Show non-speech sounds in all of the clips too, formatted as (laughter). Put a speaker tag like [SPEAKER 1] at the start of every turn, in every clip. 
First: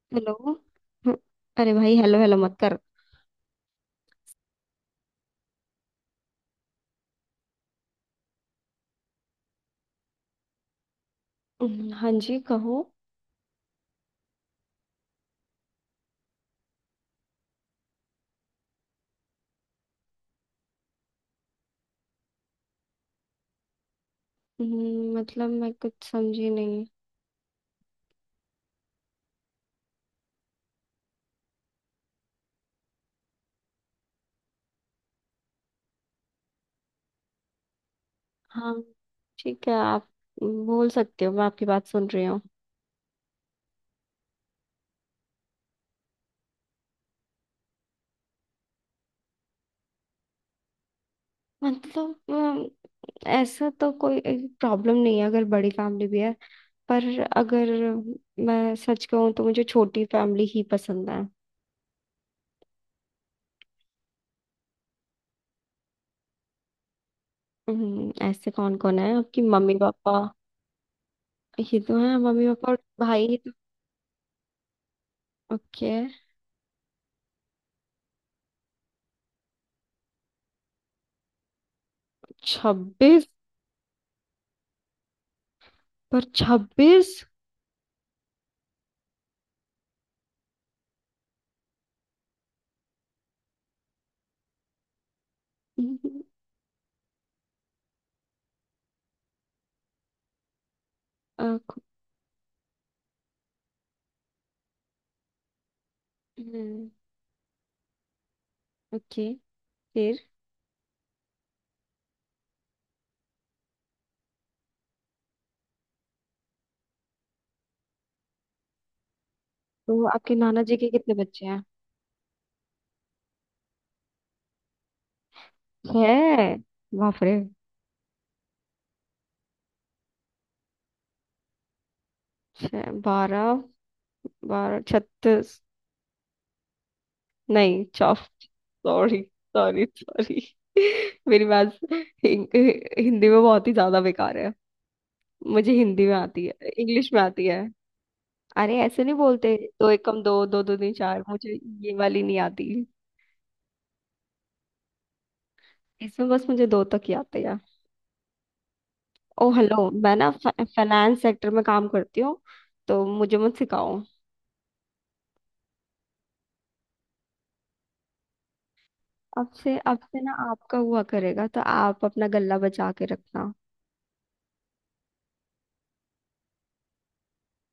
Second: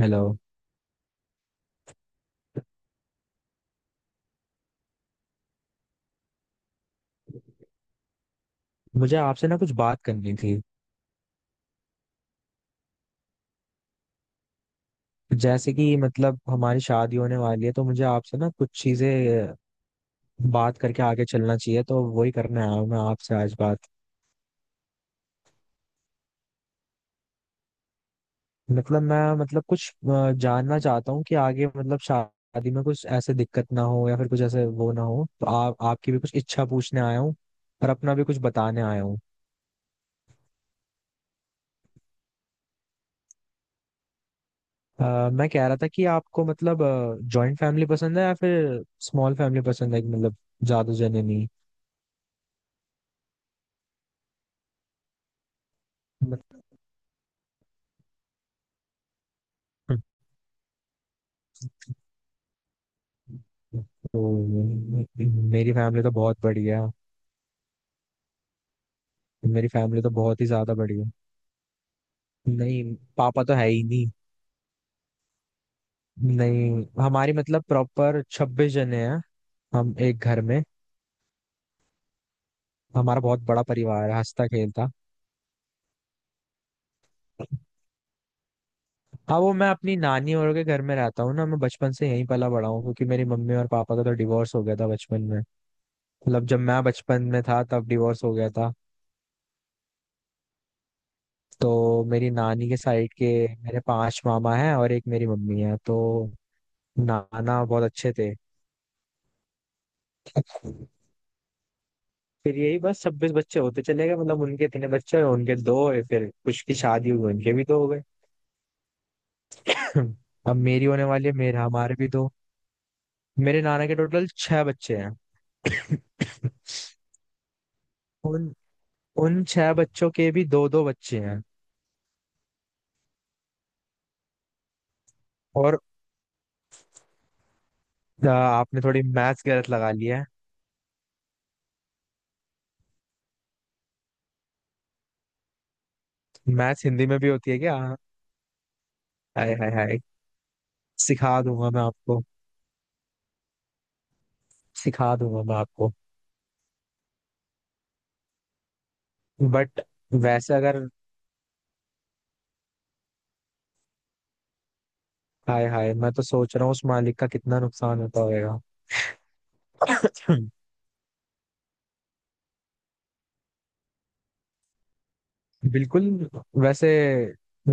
[SPEAKER 1] Hello.
[SPEAKER 2] Hello. हम्म, अरे भाई हेलो हेलो मत कर।
[SPEAKER 1] मुझे आपसे ना कुछ बात करनी थी।
[SPEAKER 2] हाँ जी कहो।
[SPEAKER 1] जैसे कि मतलब हमारी शादी होने वाली है तो मुझे आपसे ना कुछ चीजें बात करके आगे चलना चाहिए, तो वही करने आया हूँ मैं आपसे आज बात।
[SPEAKER 2] मतलब मैं कुछ समझी नहीं।
[SPEAKER 1] मतलब मैं मतलब कुछ जानना चाहता हूँ कि आगे मतलब शादी में कुछ ऐसे दिक्कत ना हो या फिर कुछ ऐसे वो ना हो, तो आप आपकी भी कुछ इच्छा पूछने आया हूँ और अपना भी कुछ
[SPEAKER 2] हाँ,
[SPEAKER 1] बताने आया हूँ।
[SPEAKER 2] ठीक है, आप बोल सकते हो, मैं आपकी बात सुन रही हूँ।
[SPEAKER 1] मैं कह रहा था कि आपको मतलब जॉइंट फैमिली पसंद है या फिर स्मॉल फैमिली पसंद है कि मतलब ज्यादा जने।
[SPEAKER 2] मतलब ऐसा तो कोई प्रॉब्लम नहीं है अगर बड़ी फैमिली भी है।
[SPEAKER 1] नहीं।
[SPEAKER 2] पर अगर मैं सच कहूँ तो मुझे छोटी फैमिली ही पसंद है।
[SPEAKER 1] तो मेरी फैमिली तो बहुत बढ़िया है।
[SPEAKER 2] ऐसे कौन कौन है आपकी?
[SPEAKER 1] मेरी
[SPEAKER 2] मम्मी
[SPEAKER 1] फैमिली तो
[SPEAKER 2] पापा?
[SPEAKER 1] बहुत ही ज्यादा बढ़िया है।
[SPEAKER 2] ये तो है मम्मी पापा और
[SPEAKER 1] नहीं,
[SPEAKER 2] भाई ये
[SPEAKER 1] पापा
[SPEAKER 2] तो।
[SPEAKER 1] तो है ही नहीं।
[SPEAKER 2] ओके।
[SPEAKER 1] नहीं, हमारी मतलब प्रॉपर 26 जने हैं हम एक घर में। हमारा
[SPEAKER 2] छब्बीस?
[SPEAKER 1] बहुत बड़ा परिवार है, हंसता खेलता।
[SPEAKER 2] पर छब्बीस?
[SPEAKER 1] हाँ वो मैं अपनी नानी और के घर में रहता हूँ ना, मैं बचपन से यहीं पला बड़ा हूँ क्योंकि मेरी मम्मी और पापा का तो डिवोर्स हो गया था बचपन में। मतलब जब मैं बचपन में था तब डिवोर्स हो गया था।
[SPEAKER 2] अ, खु-
[SPEAKER 1] तो मेरी नानी के साइड के मेरे पांच मामा हैं और एक मेरी मम्मी है, तो
[SPEAKER 2] हम्म।
[SPEAKER 1] नाना बहुत अच्छे थे।
[SPEAKER 2] ओके। फिर?
[SPEAKER 1] फिर यही बस 26 बच्चे होते चले गए, मतलब उनके इतने बच्चे हुए, उनके दो हुए, फिर कुछ की शादी हुई उनके भी दो हो गए।
[SPEAKER 2] तो
[SPEAKER 1] (laughs) (clears throat)
[SPEAKER 2] आपके
[SPEAKER 1] अब
[SPEAKER 2] नाना जी
[SPEAKER 1] मेरी
[SPEAKER 2] के
[SPEAKER 1] होने
[SPEAKER 2] कितने
[SPEAKER 1] वाली है,
[SPEAKER 2] बच्चे
[SPEAKER 1] मेरे
[SPEAKER 2] हैं?
[SPEAKER 1] हमारे भी दो। मेरे नाना के टोटल छह बच्चे हैं। (laughs)
[SPEAKER 2] छह? बाप रे।
[SPEAKER 1] (clears throat) उन उन छह बच्चों के भी दो दो बच्चे हैं।
[SPEAKER 2] छः बारह, बारह छत्तीस।
[SPEAKER 1] और
[SPEAKER 2] नहीं, चौ
[SPEAKER 1] आपने थोड़ी
[SPEAKER 2] सॉरी।
[SPEAKER 1] मैथ्स गलत
[SPEAKER 2] सॉरी
[SPEAKER 1] लगा लिया है।
[SPEAKER 2] सॉरी। (laughs) मेरी बात हिं- हिंदी में बहुत ही ज्यादा बेकार है। मुझे हिंदी में आती है,
[SPEAKER 1] मैथ्स हिंदी
[SPEAKER 2] इंग्लिश
[SPEAKER 1] में
[SPEAKER 2] में
[SPEAKER 1] भी
[SPEAKER 2] आती
[SPEAKER 1] होती है
[SPEAKER 2] है।
[SPEAKER 1] क्या?
[SPEAKER 2] अरे ऐसे नहीं
[SPEAKER 1] हाय
[SPEAKER 2] बोलते।
[SPEAKER 1] हाय
[SPEAKER 2] दो
[SPEAKER 1] हाय।
[SPEAKER 2] एकम दो, दो दो तीन चार,
[SPEAKER 1] सिखा
[SPEAKER 2] मुझे
[SPEAKER 1] दूंगा मैं
[SPEAKER 2] ये
[SPEAKER 1] आपको।
[SPEAKER 2] वाली नहीं आती।
[SPEAKER 1] सिखा दूंगा मैं आपको।
[SPEAKER 2] इसमें बस मुझे दो तक ही आते। ओ हेलो,
[SPEAKER 1] बट
[SPEAKER 2] मैं ना
[SPEAKER 1] वैसे अगर
[SPEAKER 2] फाइनेंस सेक्टर में काम करती हूँ तो मुझे मत सिखाओ।
[SPEAKER 1] हाय हाय, मैं तो सोच रहा हूँ उस मालिक का कितना नुकसान होता होगा।
[SPEAKER 2] अब से ना
[SPEAKER 1] हम्म,
[SPEAKER 2] आपका हुआ करेगा तो आप अपना गला बचा के रखना।
[SPEAKER 1] बिल्कुल। वैसे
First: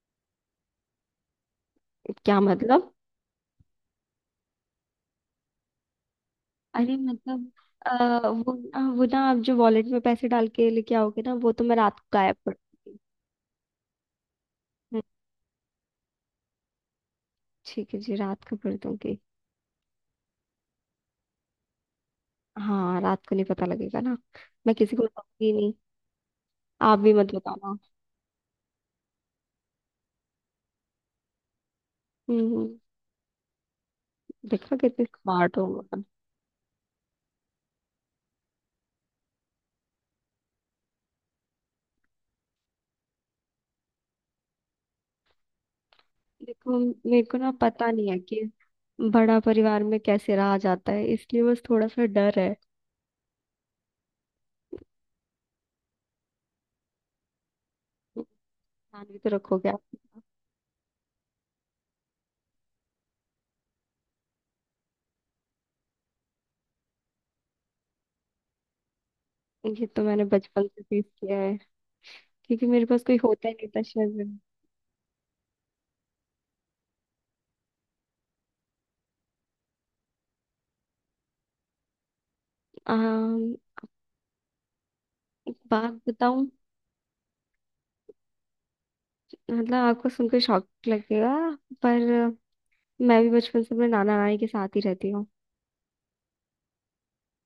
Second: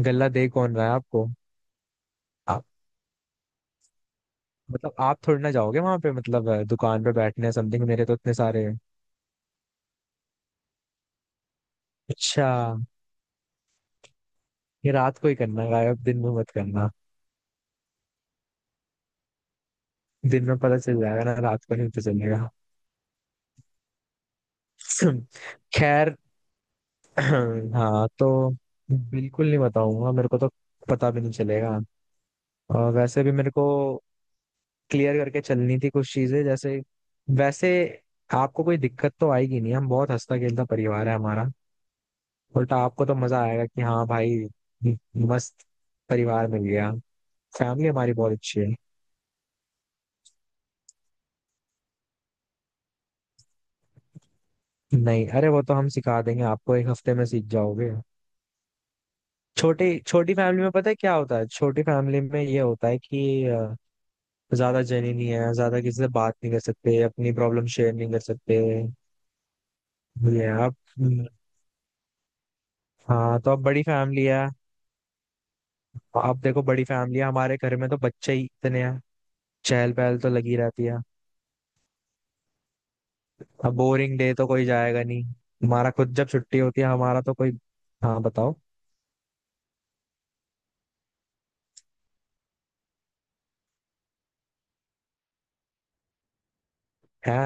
[SPEAKER 1] गल्ला दे कौन रहा है आपको?
[SPEAKER 2] क्या
[SPEAKER 1] आप
[SPEAKER 2] मतलब?
[SPEAKER 1] मतलब आप थोड़ी ना जाओगे वहां पे मतलब
[SPEAKER 2] अरे
[SPEAKER 1] दुकान पे
[SPEAKER 2] मतलब
[SPEAKER 1] बैठने समथिंग, मेरे तो इतने
[SPEAKER 2] वो
[SPEAKER 1] सारे।
[SPEAKER 2] ना वो ना आप जो वॉलेट में पैसे डाल के लेके आओगे ना वो तो मैं रात को गायब
[SPEAKER 1] अच्छा,
[SPEAKER 2] कर दूंगी।
[SPEAKER 1] ये
[SPEAKER 2] हम्म,
[SPEAKER 1] रात को ही करना है, गायब दिन में मत करना।
[SPEAKER 2] ठीक है जी, रात को कर दूंगी।
[SPEAKER 1] दिन में पता चल जाएगा ना, रात को नहीं पता चलेगा।
[SPEAKER 2] हाँ रात को नहीं पता लगेगा ना, मैं किसी को
[SPEAKER 1] (clears throat)
[SPEAKER 2] बताऊंगी नहीं।
[SPEAKER 1] खैर।
[SPEAKER 2] आप भी मत
[SPEAKER 1] (clears throat)
[SPEAKER 2] बताना।
[SPEAKER 1] हाँ तो बिल्कुल नहीं बताऊंगा, मेरे को तो पता भी नहीं चलेगा।
[SPEAKER 2] हम्म।
[SPEAKER 1] और वैसे भी मेरे को
[SPEAKER 2] देखा कितने
[SPEAKER 1] क्लियर करके
[SPEAKER 2] स्मार्ट हो।
[SPEAKER 1] चलनी थी कुछ चीजें। जैसे वैसे आपको कोई दिक्कत तो आएगी नहीं, हम बहुत हंसता खेलता परिवार है हमारा। उल्टा आपको तो मजा आएगा कि हाँ भाई, मस्त परिवार मिल
[SPEAKER 2] देखो
[SPEAKER 1] गया।
[SPEAKER 2] मेरे को ना
[SPEAKER 1] फैमिली
[SPEAKER 2] पता नहीं
[SPEAKER 1] हमारी
[SPEAKER 2] है
[SPEAKER 1] बहुत
[SPEAKER 2] कि
[SPEAKER 1] अच्छी है।
[SPEAKER 2] बड़ा परिवार में कैसे रहा जाता है, इसलिए बस थोड़ा सा डर है।
[SPEAKER 1] नहीं अरे, वो तो हम सिखा देंगे आपको, एक हफ्ते में सीख जाओगे।
[SPEAKER 2] ध्यान भी तो रखोगे आप।
[SPEAKER 1] छोटी छोटी फैमिली में पता है क्या होता है? छोटी फैमिली में ये होता है कि ज्यादा जनी नहीं है, ज्यादा किसी से बात नहीं कर सकते, अपनी प्रॉब्लम शेयर नहीं कर सकते।
[SPEAKER 2] ये तो मैंने
[SPEAKER 1] ये है।
[SPEAKER 2] बचपन
[SPEAKER 1] आप,
[SPEAKER 2] से सीख किया है, क्योंकि मेरे पास कोई
[SPEAKER 1] हाँ
[SPEAKER 2] होता
[SPEAKER 1] तो
[SPEAKER 2] ही
[SPEAKER 1] अब
[SPEAKER 2] नहीं था
[SPEAKER 1] बड़ी
[SPEAKER 2] शहर
[SPEAKER 1] फैमिली
[SPEAKER 2] में।
[SPEAKER 1] है। आप देखो, बड़ी फैमिली है, हमारे घर में तो बच्चे ही इतने हैं, चहल पहल तो लगी रहती है।
[SPEAKER 2] अम,
[SPEAKER 1] अब बोरिंग डे तो कोई जाएगा नहीं।
[SPEAKER 2] एक
[SPEAKER 1] हमारा
[SPEAKER 2] बात
[SPEAKER 1] खुद जब
[SPEAKER 2] बताऊं,
[SPEAKER 1] छुट्टी होती है हमारा तो कोई। हाँ बताओ।
[SPEAKER 2] मतलब आपको सुनकर शॉक लगेगा, पर मैं भी बचपन से अपने नाना नानी के साथ ही रहती हूँ।
[SPEAKER 1] है,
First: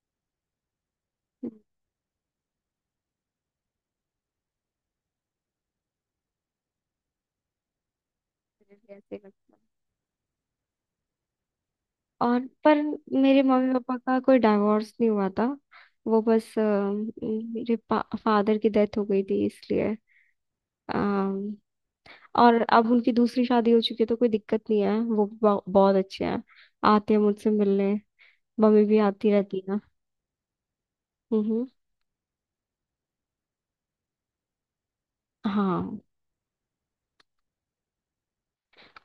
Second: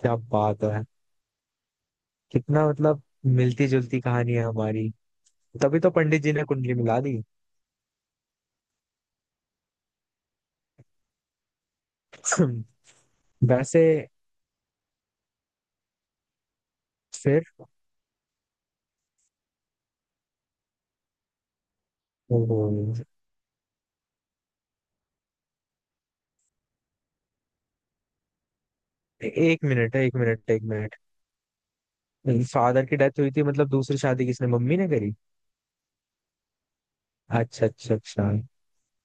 [SPEAKER 1] क्या बात है। कितना मतलब मिलती जुलती कहानी है हमारी। तभी तो पंडित जी ने कुंडली मिला दी।
[SPEAKER 2] मुझे भी ऐसे ही लगता है। और पर
[SPEAKER 1] (clears throat)
[SPEAKER 2] मेरे मम्मी
[SPEAKER 1] वैसे।
[SPEAKER 2] पापा का कोई डाइवोर्स नहीं हुआ था। वो बस
[SPEAKER 1] फिर।
[SPEAKER 2] मेरे फादर की डेथ हो गई थी, इसलिए अम,
[SPEAKER 1] ओहो।
[SPEAKER 2] और अब उनकी दूसरी शादी हो चुकी है, तो कोई दिक्कत नहीं है। बहुत अच्छे हैं, आते हैं मुझसे मिलने, मम्मी भी आती रहती
[SPEAKER 1] एक
[SPEAKER 2] है।
[SPEAKER 1] मिनट है, एक मिनट एक मिनट।
[SPEAKER 2] हम्म।
[SPEAKER 1] फादर की डेथ हुई थी मतलब दूसरी शादी किसने, मम्मी ने करी?
[SPEAKER 2] हाँ।
[SPEAKER 1] अच्छा अच्छा अच्छा।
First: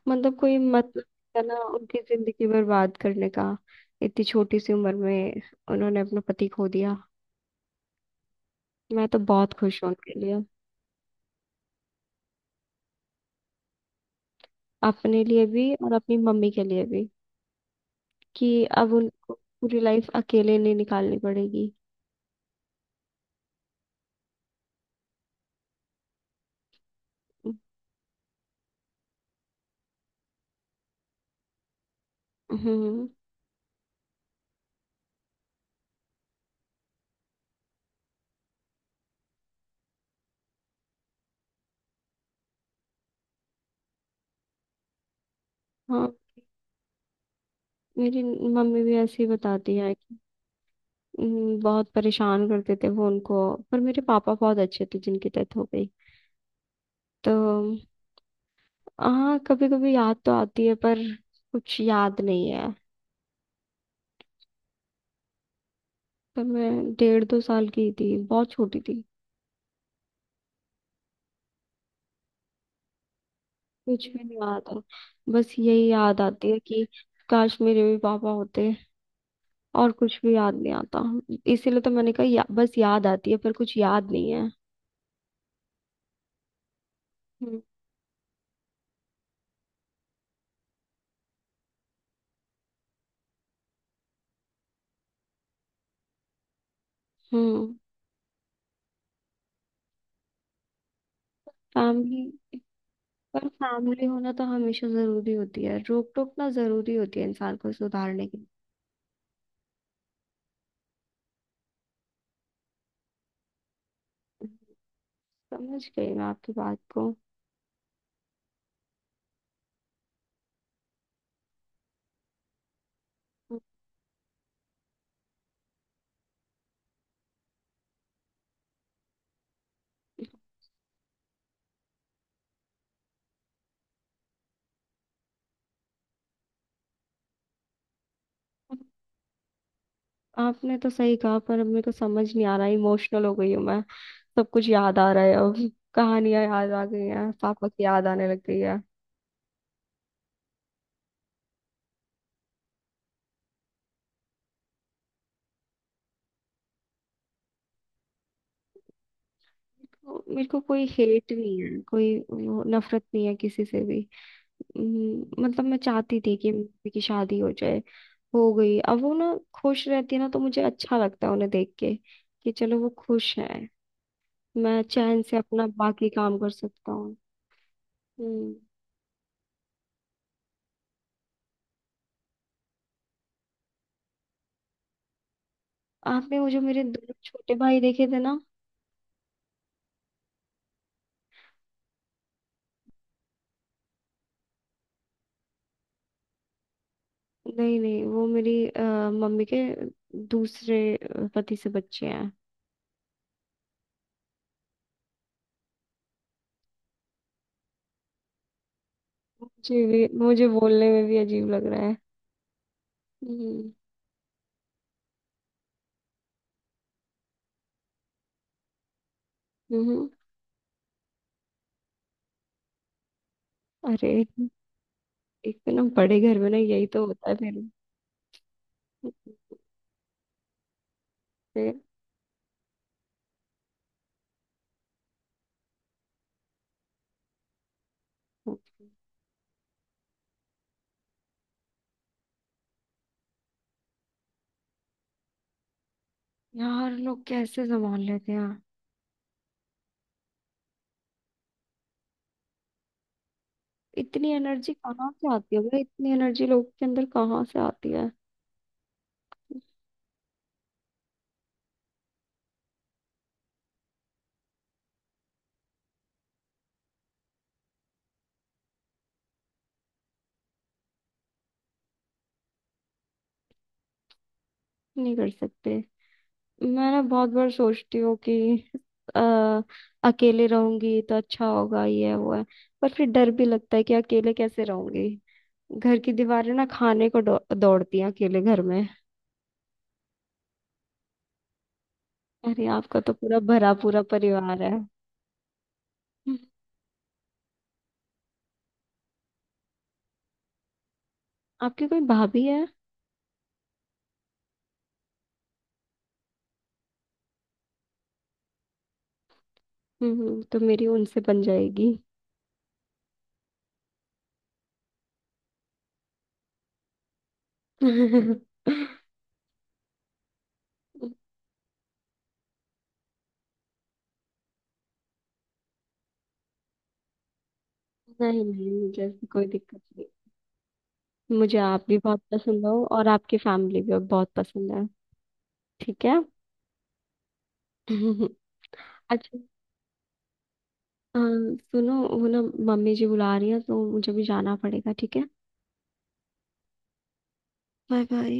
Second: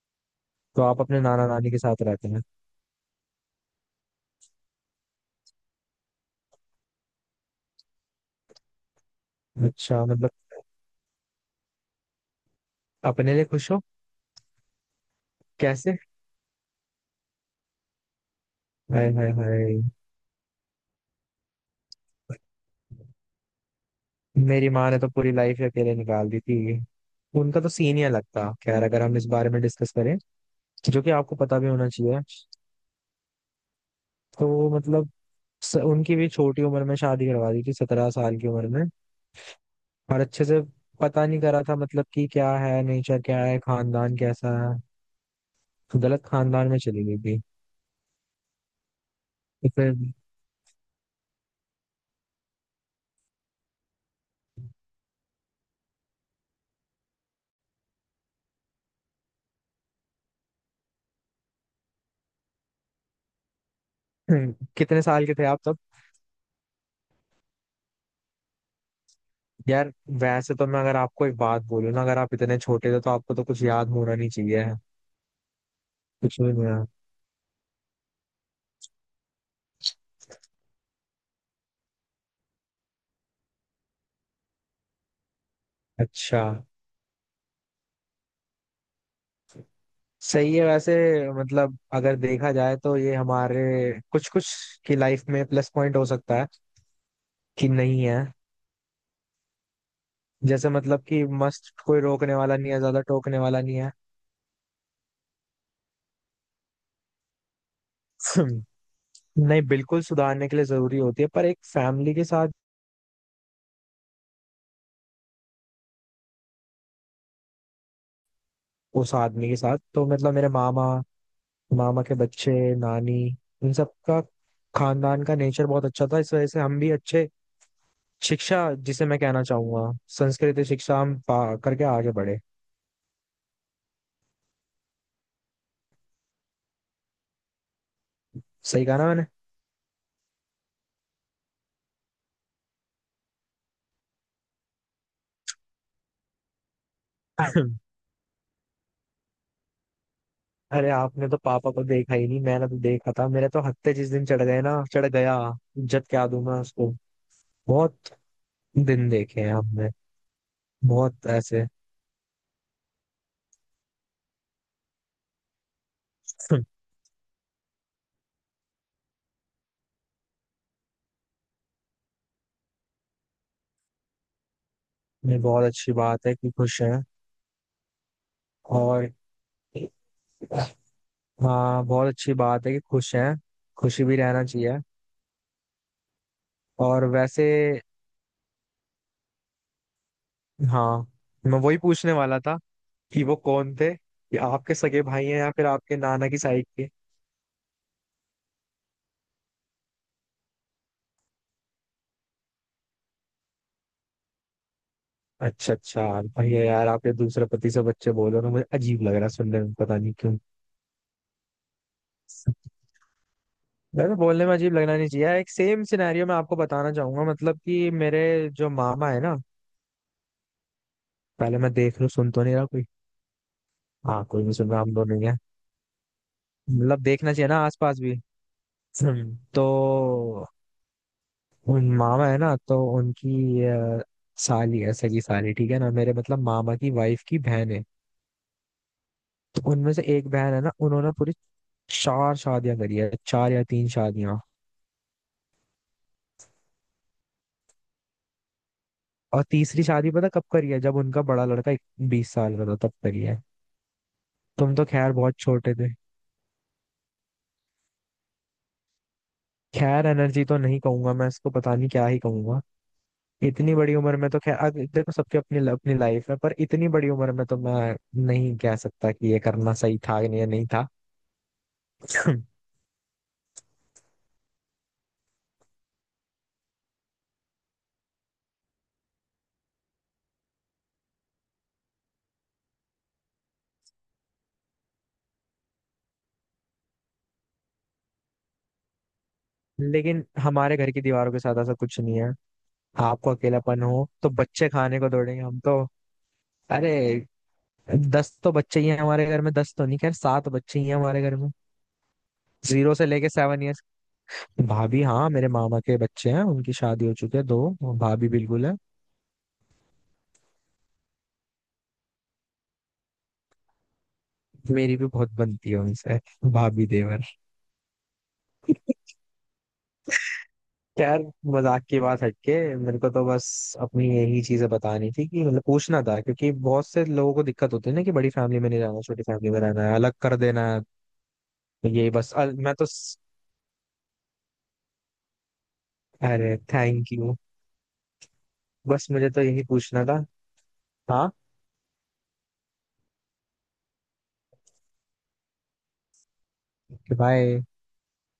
[SPEAKER 2] मतलब कोई
[SPEAKER 1] तो आप
[SPEAKER 2] मतलब
[SPEAKER 1] अपने
[SPEAKER 2] है
[SPEAKER 1] नाना
[SPEAKER 2] ना
[SPEAKER 1] नानी के
[SPEAKER 2] उनकी
[SPEAKER 1] साथ रहते हैं?
[SPEAKER 2] जिंदगी बर्बाद करने का। इतनी छोटी सी उम्र में उन्होंने अपना पति खो दिया। मैं तो बहुत खुश हूँ
[SPEAKER 1] अच्छा
[SPEAKER 2] उनके
[SPEAKER 1] मतलब
[SPEAKER 2] लिए।
[SPEAKER 1] अपने लिए खुश हो?
[SPEAKER 2] अपने लिए भी और
[SPEAKER 1] कैसे?
[SPEAKER 2] अपनी मम्मी के लिए भी, कि अब
[SPEAKER 1] हाय हाय
[SPEAKER 2] उनको पूरी
[SPEAKER 1] हाय।
[SPEAKER 2] लाइफ अकेले नहीं निकालनी पड़ेगी।
[SPEAKER 1] मेरी माँ ने तो पूरी लाइफ ही अकेले निकाल दी थी। उनका तो सीन ही अलग था। खैर अगर हम इस बारे में डिस्कस करें जो कि आपको पता भी होना चाहिए,
[SPEAKER 2] हम्म।
[SPEAKER 1] तो मतलब उनकी भी छोटी उम्र में शादी करवा दी थी, 17 साल की उम्र में। और अच्छे से पता नहीं करा था, मतलब कि क्या है नेचर, क्या है खानदान कैसा है। तो
[SPEAKER 2] हाँ
[SPEAKER 1] गलत खानदान में चली गई थी।
[SPEAKER 2] मेरी मम्मी भी ऐसे ही
[SPEAKER 1] तो
[SPEAKER 2] बताती है।
[SPEAKER 1] फिर।
[SPEAKER 2] बहुत परेशान करते थे वो उनको, पर मेरे पापा बहुत अच्छे थे जिनकी डेथ हो गई। तो हाँ, कभी कभी याद तो आती है, पर कुछ याद नहीं है।
[SPEAKER 1] कितने साल के थे आप तब?
[SPEAKER 2] पर मैं डेढ़ दो साल की थी, बहुत छोटी थी।
[SPEAKER 1] यार, वैसे तो मैं अगर आपको एक बात बोलूँ ना, अगर आप इतने छोटे थे तो आपको तो कुछ याद
[SPEAKER 2] कुछ
[SPEAKER 1] होना
[SPEAKER 2] भी
[SPEAKER 1] नहीं
[SPEAKER 2] नहीं
[SPEAKER 1] चाहिए।
[SPEAKER 2] याद है। बस यही याद
[SPEAKER 1] कुछ
[SPEAKER 2] आती
[SPEAKER 1] भी
[SPEAKER 2] है
[SPEAKER 1] नहीं
[SPEAKER 2] कि
[SPEAKER 1] याद।
[SPEAKER 2] काश मेरे भी पापा होते। और कुछ भी याद नहीं आता। इसीलिए तो मैंने कहा या, बस याद आती है पर कुछ याद नहीं है।
[SPEAKER 1] अच्छा।
[SPEAKER 2] हम्म।
[SPEAKER 1] सही है, वैसे मतलब अगर देखा जाए तो ये हमारे कुछ कुछ की लाइफ में प्लस पॉइंट हो सकता है कि
[SPEAKER 2] हम्म,
[SPEAKER 1] नहीं है। जैसे मतलब कि मस्त, कोई
[SPEAKER 2] फैमिली।
[SPEAKER 1] रोकने वाला नहीं है, ज्यादा टोकने
[SPEAKER 2] पर
[SPEAKER 1] वाला नहीं है।
[SPEAKER 2] फैमिली होना तो हमेशा जरूरी होती है, रोक टोक ना जरूरी होती है इंसान को सुधारने के लिए।
[SPEAKER 1] (clears throat) नहीं बिल्कुल, सुधारने के लिए जरूरी होती है, पर एक फैमिली के साथ।
[SPEAKER 2] समझ गई मैं आपकी बात को।
[SPEAKER 1] उस आदमी के साथ तो मतलब मेरे मामा, मामा के बच्चे, नानी, इन सब का खानदान का नेचर बहुत अच्छा था, इस वजह से हम भी अच्छे। शिक्षा, जिसे मैं कहना चाहूंगा संस्कृत शिक्षा, हम पा करके आगे बढ़े। सही कहा ना मैंने?
[SPEAKER 2] आपने तो सही कहा, पर अब मेरे को समझ नहीं आ रहा, इमोशनल हो गई हूँ मैं। सब कुछ याद आ रहा है अब, कहानियां याद आ गई हैं, पापा
[SPEAKER 1] (clears throat)
[SPEAKER 2] की
[SPEAKER 1] (laughs)
[SPEAKER 2] याद आने लग गई है।
[SPEAKER 1] अरे आपने तो पापा को देखा ही नहीं, मैंने तो देखा था। मेरे तो हत्ते जिस दिन चढ़ गए ना चढ़ गया, इज्जत क्या दूं मैं उसको। बहुत दिन देखे हैं हमने,
[SPEAKER 2] मेरे को कोई
[SPEAKER 1] बहुत
[SPEAKER 2] हेट नहीं
[SPEAKER 1] ऐसे।
[SPEAKER 2] है, कोई वो नफरत नहीं है किसी से भी। मतलब मैं चाहती थी कि
[SPEAKER 1] (laughs)
[SPEAKER 2] मम्मी की शादी हो जाए। हो गई, अब वो ना खुश रहती है ना तो मुझे अच्छा लगता है उन्हें देख के, कि चलो वो खुश है, मैं चैन से
[SPEAKER 1] ये बहुत
[SPEAKER 2] अपना
[SPEAKER 1] अच्छी
[SPEAKER 2] बाकी
[SPEAKER 1] बात है
[SPEAKER 2] काम कर
[SPEAKER 1] कि खुश
[SPEAKER 2] सकता
[SPEAKER 1] हैं।
[SPEAKER 2] हूँ। हम्म।
[SPEAKER 1] और हाँ, बहुत अच्छी बात है कि खुश हैं। खुशी भी रहना चाहिए।
[SPEAKER 2] आपने वो जो मेरे
[SPEAKER 1] और
[SPEAKER 2] दो
[SPEAKER 1] वैसे,
[SPEAKER 2] छोटे भाई देखे थे ना,
[SPEAKER 1] हाँ, मैं वही पूछने वाला था कि वो कौन थे, कि आपके सगे भाई हैं या फिर आपके नाना की साइड के।
[SPEAKER 2] नहीं नहीं वो मेरी मम्मी के दूसरे पति से बच्चे हैं।
[SPEAKER 1] अच्छा अच्छा, भैया यार, आपके दूसरे पति से बच्चे बोल रहे हो ना, मुझे अजीब लग रहा है सुनने में, पता नहीं क्यों।
[SPEAKER 2] मुझे बोलने में भी अजीब लग रहा है। हम्म।
[SPEAKER 1] वैसे बोलने में अजीब लगना नहीं चाहिए, एक सेम सिनेरियो मैं आपको बताना चाहूंगा, मतलब कि मेरे जो मामा है ना,
[SPEAKER 2] हम्म।
[SPEAKER 1] पहले मैं देख लूं सुन तो नहीं रहा कोई।
[SPEAKER 2] अरे,
[SPEAKER 1] हाँ कोई नहीं सुन रहा, हम दोनों ही हैं।
[SPEAKER 2] एक तो ना बड़े घर में ना यही
[SPEAKER 1] मतलब
[SPEAKER 2] तो होता
[SPEAKER 1] देखना
[SPEAKER 2] है
[SPEAKER 1] चाहिए ना
[SPEAKER 2] फिर।
[SPEAKER 1] आसपास भी। हम्म। तो उन मामा है ना, तो उनकी साली है, सगी साली, ठीक है ना, मेरे मतलब मामा की वाइफ की बहन है।
[SPEAKER 2] फिर
[SPEAKER 1] तो उनमें से एक बहन है ना, उन्होंने पूरी चार शादियां करी है, चार या तीन शादियां।
[SPEAKER 2] यार लोग कैसे संभाल लेते हैं?
[SPEAKER 1] और तीसरी शादी पता कब करी है, जब उनका बड़ा लड़का 20 साल का था तब करी है।
[SPEAKER 2] इतनी एनर्जी
[SPEAKER 1] तुम तो
[SPEAKER 2] कहाँ
[SPEAKER 1] खैर
[SPEAKER 2] से
[SPEAKER 1] बहुत
[SPEAKER 2] आती है
[SPEAKER 1] छोटे
[SPEAKER 2] भाई,
[SPEAKER 1] थे।
[SPEAKER 2] इतनी एनर्जी लोग के अंदर कहाँ से आती है?
[SPEAKER 1] खैर एनर्जी तो नहीं कहूंगा मैं इसको, पता नहीं क्या ही कहूंगा। इतनी बड़ी उम्र में तो खैर, अब देखो सबकी अपनी अपनी लाइफ है, पर इतनी बड़ी उम्र में तो मैं नहीं कह सकता कि ये करना सही था या नहीं था। (clears throat)
[SPEAKER 2] नहीं कर सकते। मैं ना बहुत बार सोचती हूँ कि अ, अकेले रहूंगी तो अच्छा होगा ये है वो है, पर फिर डर भी लगता है कि अकेले कैसे रहूंगी। घर की दीवारें ना खाने को दौड़ती हैं अकेले घर में।
[SPEAKER 1] लेकिन हमारे घर की दीवारों के साथ ऐसा कुछ नहीं है।
[SPEAKER 2] अरे आपका तो
[SPEAKER 1] आपको
[SPEAKER 2] पूरा भरा
[SPEAKER 1] अकेलापन
[SPEAKER 2] पूरा
[SPEAKER 1] हो तो
[SPEAKER 2] परिवार
[SPEAKER 1] बच्चे
[SPEAKER 2] है।
[SPEAKER 1] खाने को दौड़ेंगे, हम तो
[SPEAKER 2] हम्म,
[SPEAKER 1] अरे 10 तो बच्चे ही हैं हमारे घर में। 10 तो नहीं, खैर सात बच्चे ही हैं हमारे घर में,
[SPEAKER 2] आपकी कोई भाभी है?
[SPEAKER 1] 0 से लेके 7 इयर्स। भाभी, हाँ मेरे मामा के बच्चे हैं, उनकी शादी हो चुकी है दो। भाभी बिल्कुल है।
[SPEAKER 2] हम्म, तो मेरी उनसे बन जाएगी।
[SPEAKER 1] मेरी भी बहुत बनती है उनसे। भाभी देवर।
[SPEAKER 2] (laughs)
[SPEAKER 1] यार, मजाक की बात हटके मेरे को तो बस अपनी यही चीजें बतानी थी, कि मतलब पूछना था क्योंकि बहुत से लोगों को दिक्कत होती है ना कि बड़ी
[SPEAKER 2] नहीं
[SPEAKER 1] फैमिली में
[SPEAKER 2] नहीं,
[SPEAKER 1] नहीं रहना,
[SPEAKER 2] मुझे
[SPEAKER 1] छोटी
[SPEAKER 2] ऐसी कोई
[SPEAKER 1] फैमिली में
[SPEAKER 2] दिक्कत
[SPEAKER 1] रहना है,
[SPEAKER 2] नहीं,
[SPEAKER 1] अलग कर देना है।
[SPEAKER 2] मुझे आप
[SPEAKER 1] तो
[SPEAKER 2] भी
[SPEAKER 1] ये
[SPEAKER 2] बहुत
[SPEAKER 1] बस
[SPEAKER 2] पसंद हो और आपकी फैमिली भी बहुत पसंद है। ठीक है।
[SPEAKER 1] अरे थैंक यू।
[SPEAKER 2] (laughs)
[SPEAKER 1] बस मुझे
[SPEAKER 2] अच्छा।
[SPEAKER 1] तो यही पूछना था। हाँ।
[SPEAKER 2] सुनो वो ना, मम्मी जी बुला रही है तो मुझे भी जाना पड़ेगा, ठीक है?
[SPEAKER 1] बाय।
[SPEAKER 2] Bye bye.